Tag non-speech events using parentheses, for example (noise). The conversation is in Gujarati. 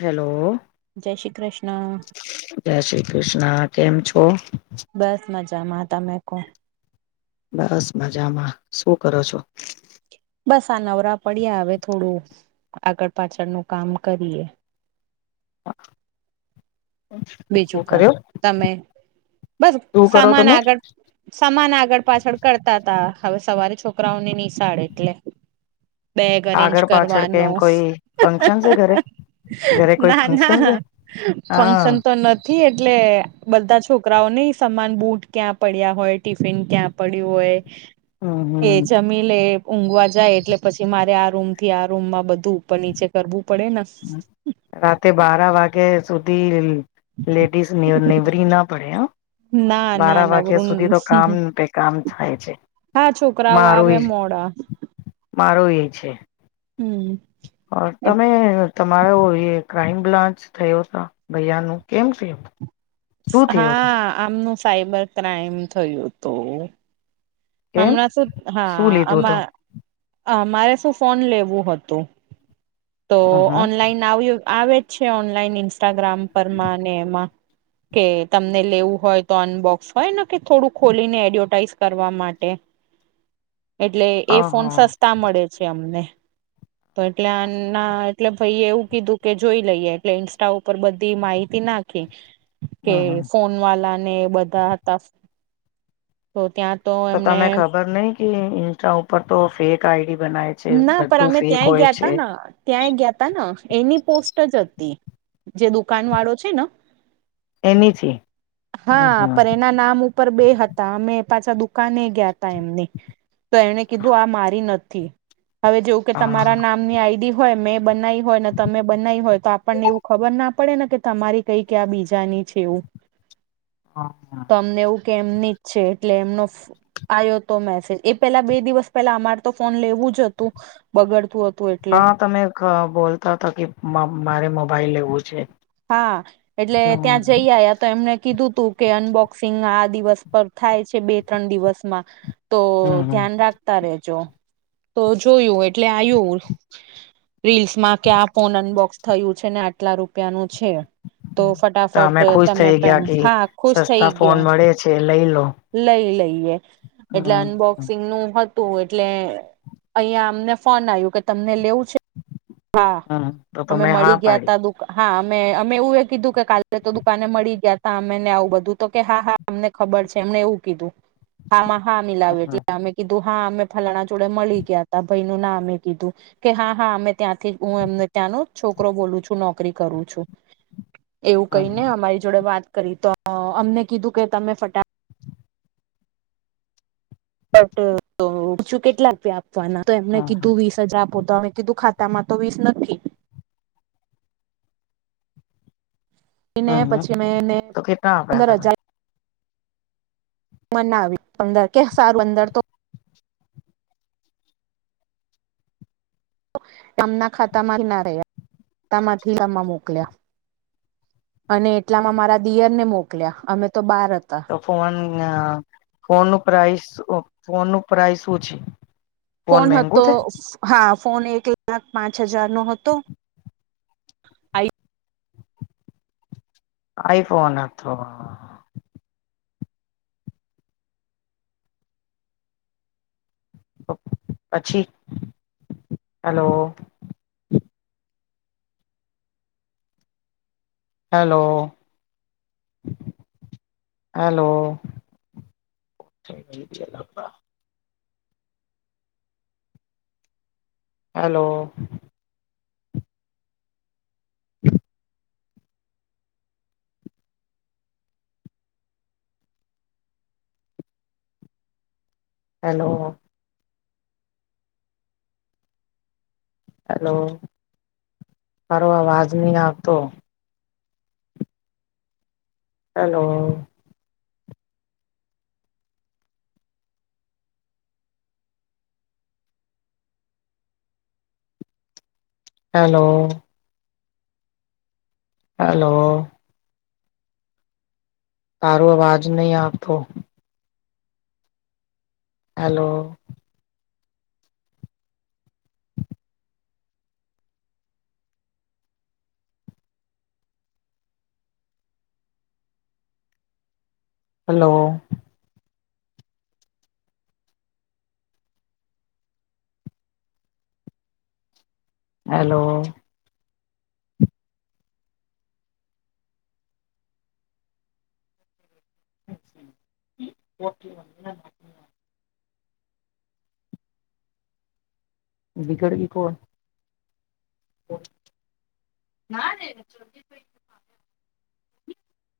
હેલો. જય શ્રી કૃષ્ણ. જય શ્રી કૃષ્ણ કેમ છો? બસ મજામાં કોહ. બસ મજામાં શું કરો છો. બસ આ નવરા પડ્યા હવે થોડું આગળ પાછળનું કામ કરીએ. શું બીજુકો કર્યો તમે બસ શું કરો સામાન તમે આગળ પાછળ સમાન આગળ પાછળ કરતા તા હવે સવારે છોકરાઓને નિશાળ એટલે. બેગ અરેન્જ આગળ પાછળ કે કરવાનો એમ કોઈ ફંક્શન છે ઘરે ઘરે કોઈ ફંક્શન ના-ના. છે ફંક્શન હા તો તો નથી એટલે બધા છોકરાઓની સમાન બુટ ક્યાં પડ્યા હોય ટિફિન ક્યાં પડ્યું હોય હમ એ હમ જમીલે ઊંઘવા જાય એટલે પછી મારે આ રૂમ થી આ રૂમમાં બધું ઉપર નીચે કરવું પડે ન. રાતે બારા વાગે સુધી રીલ લેડીસ નીવરી ના પડે હા ના ના બારા વાગ્યા સુધી નવરું તો કામ પ કામ થાય છે. હા છોકરાઓ આવે મોડા. મારો એ છે. હમ્મ. તમે તમારો એ ક્રાઈમ બ્રાન્ચ થયો ત ભૈયા નું કેમ થિયું. હા આમનું સાઈબર ક્રાઈમ થયું હતું. કેમ હમણાં શું શું હા અ લીધું હતું મા અમારે શું ફોન લેવું હતું. તો અહા ઓનલાઈન આવ્યું આવે જ છે ઓનલાઈન ઇન્સ્ટાગ્રામ પરમાં ને એમાં. કે તમને લેવું હોય તો અનબોક્સ હોય ને કે થોડું ખોલીને એડવર્ટાઈઝ કરવા માટે. એટલે એ ફોન અહા સસ્તા મળે છે અમને તો એટલે આન ના એટલે ભાઈ એ એવુ કીધું કે જોઈ લઈએ એટલે ઇન્સ્ટા ઉપર બધી માહિતી નાખી. કે અહા ફોન વાલા ને બધા હતા. તો ત્યાં તો એમને તમે ખબર નઈ કે ઇન્સ્ટા ઉપર તો ફેક આઈડી બનાય. છે ના પણ બધું અમે ફેક ત્યાંય હોય ગયા છે તા ન. ત્યાં ગયા હતા ને એની પોસ્ટ જ હતી જે દુકાનવાળો છે ન. એનીથી હમ હા પણ એના નામ ઉપર બે હતા અમે પાછા દુકાને ગયા તા એમની. તો એણે કીધું આ મારી નથી. હવે જેવું કે હા તમારા નામની આઈડી હોય મેં બનાઈ હોય ને તમે બનાઈ હોય તો આપણને એવું ખબર ના પડે ને કે તમારી કઈ ક આ બીજાની છે એવું. હા હા. તમને એવું કે એમની જ છે એટલે એમનો આવ્યો તો મેસેજ એ પેલા બે દિવસ પેલા અમારે તો ફોન લેવું જ જતું બગડતું હતું એટલે. હા તમે ગ બોલતા હતા કે મારે મોબાઈલ લેવું છે. હા એટલે હમ ત્યાં જઈ આયા તો એમને કીધું તું. કે અનબોક્સિંગ આ દિવસ પર થાય છે બે ત્રણ દિવસમાં તો હમ ધ્યાન રાખ રાખતા રેજો તો જોયું એટલે આયુ. રીલ્સમાં કે આ ફોન અનબોક્સ થયું છે ને આટલા રૂપિયાનું છે. તો તો ફટાફટ અમે ખુશ તમે થઈ પેમ ગયા કે હા ખુશ થઈ સસ્તા ફોન ગયા. મળે છે લઈ લો લઈ લઈએ એટલે અનબોક્સ હમ શિગનું હતું, એટલે અહિયાં અમને ફોન આવ્યું કે તમને લેવું હા હમ તો અમે તમે હા મળી પાડી ગયાતા દુખ હા અમે અમે એવું એ કીધું, કે કાલે તો દુકાને મળી ગયાતા અમેને આવું બધું તો કે હા હા અમને ખબર છે, એમને એવું કીધું હા માં હા મિલાવ્યું હમ એટલે અમે કીધું હા અમે ફલાણા જોડે મળી ગયાતા ભાઈ નું નામે કીધું કે હા હા અમે ત્યાંથી હું એમને ત્યાંનો છોકરો બોલું છું, નોકરી કરું છુ એવું હમ કંઈને અમારી જોડે વાત કરીતો અમને કીધું કે તમે ફટાફટ પુછ્યું તો કેટલા રૂપિયા આપવાના તો એમને હમ કીધું વીસ વીસ જ આપો તો અમે કીધું ખાતામાં તો વીસ નથી હમ હમ પછી મેં એને તો કેટલા આપ્યા પંદર તમે હજાર પણ ના આવી પંદર કે સારું પંદર તો તેમના ખાતામાંના રહ્યા ખાતામાંથી આમાં મોકલ્યા અને એટલામાં મારા દિયરને મોકલ્યા અમે તો બાર હતા તો ફોન ફોન નું પ્રાઇસ ફોનનું પ્રાઇસ ઓછી ફોન હતો હા ફોન એક લાખ પાંચ હજારનો હતો આઈ આઈફોન હતો પછી હાલો હાલો, હલો (inaudible) હાલો (inaudible) હાલો હાલો તારો અવાજ નહીં આવતો હાલો હાલો હાલો તારો અવાજ નહીં આવતો હાલો હાલો હેલો ઓકે (unintelligible) (unintelligible) કોણ (unintelligible)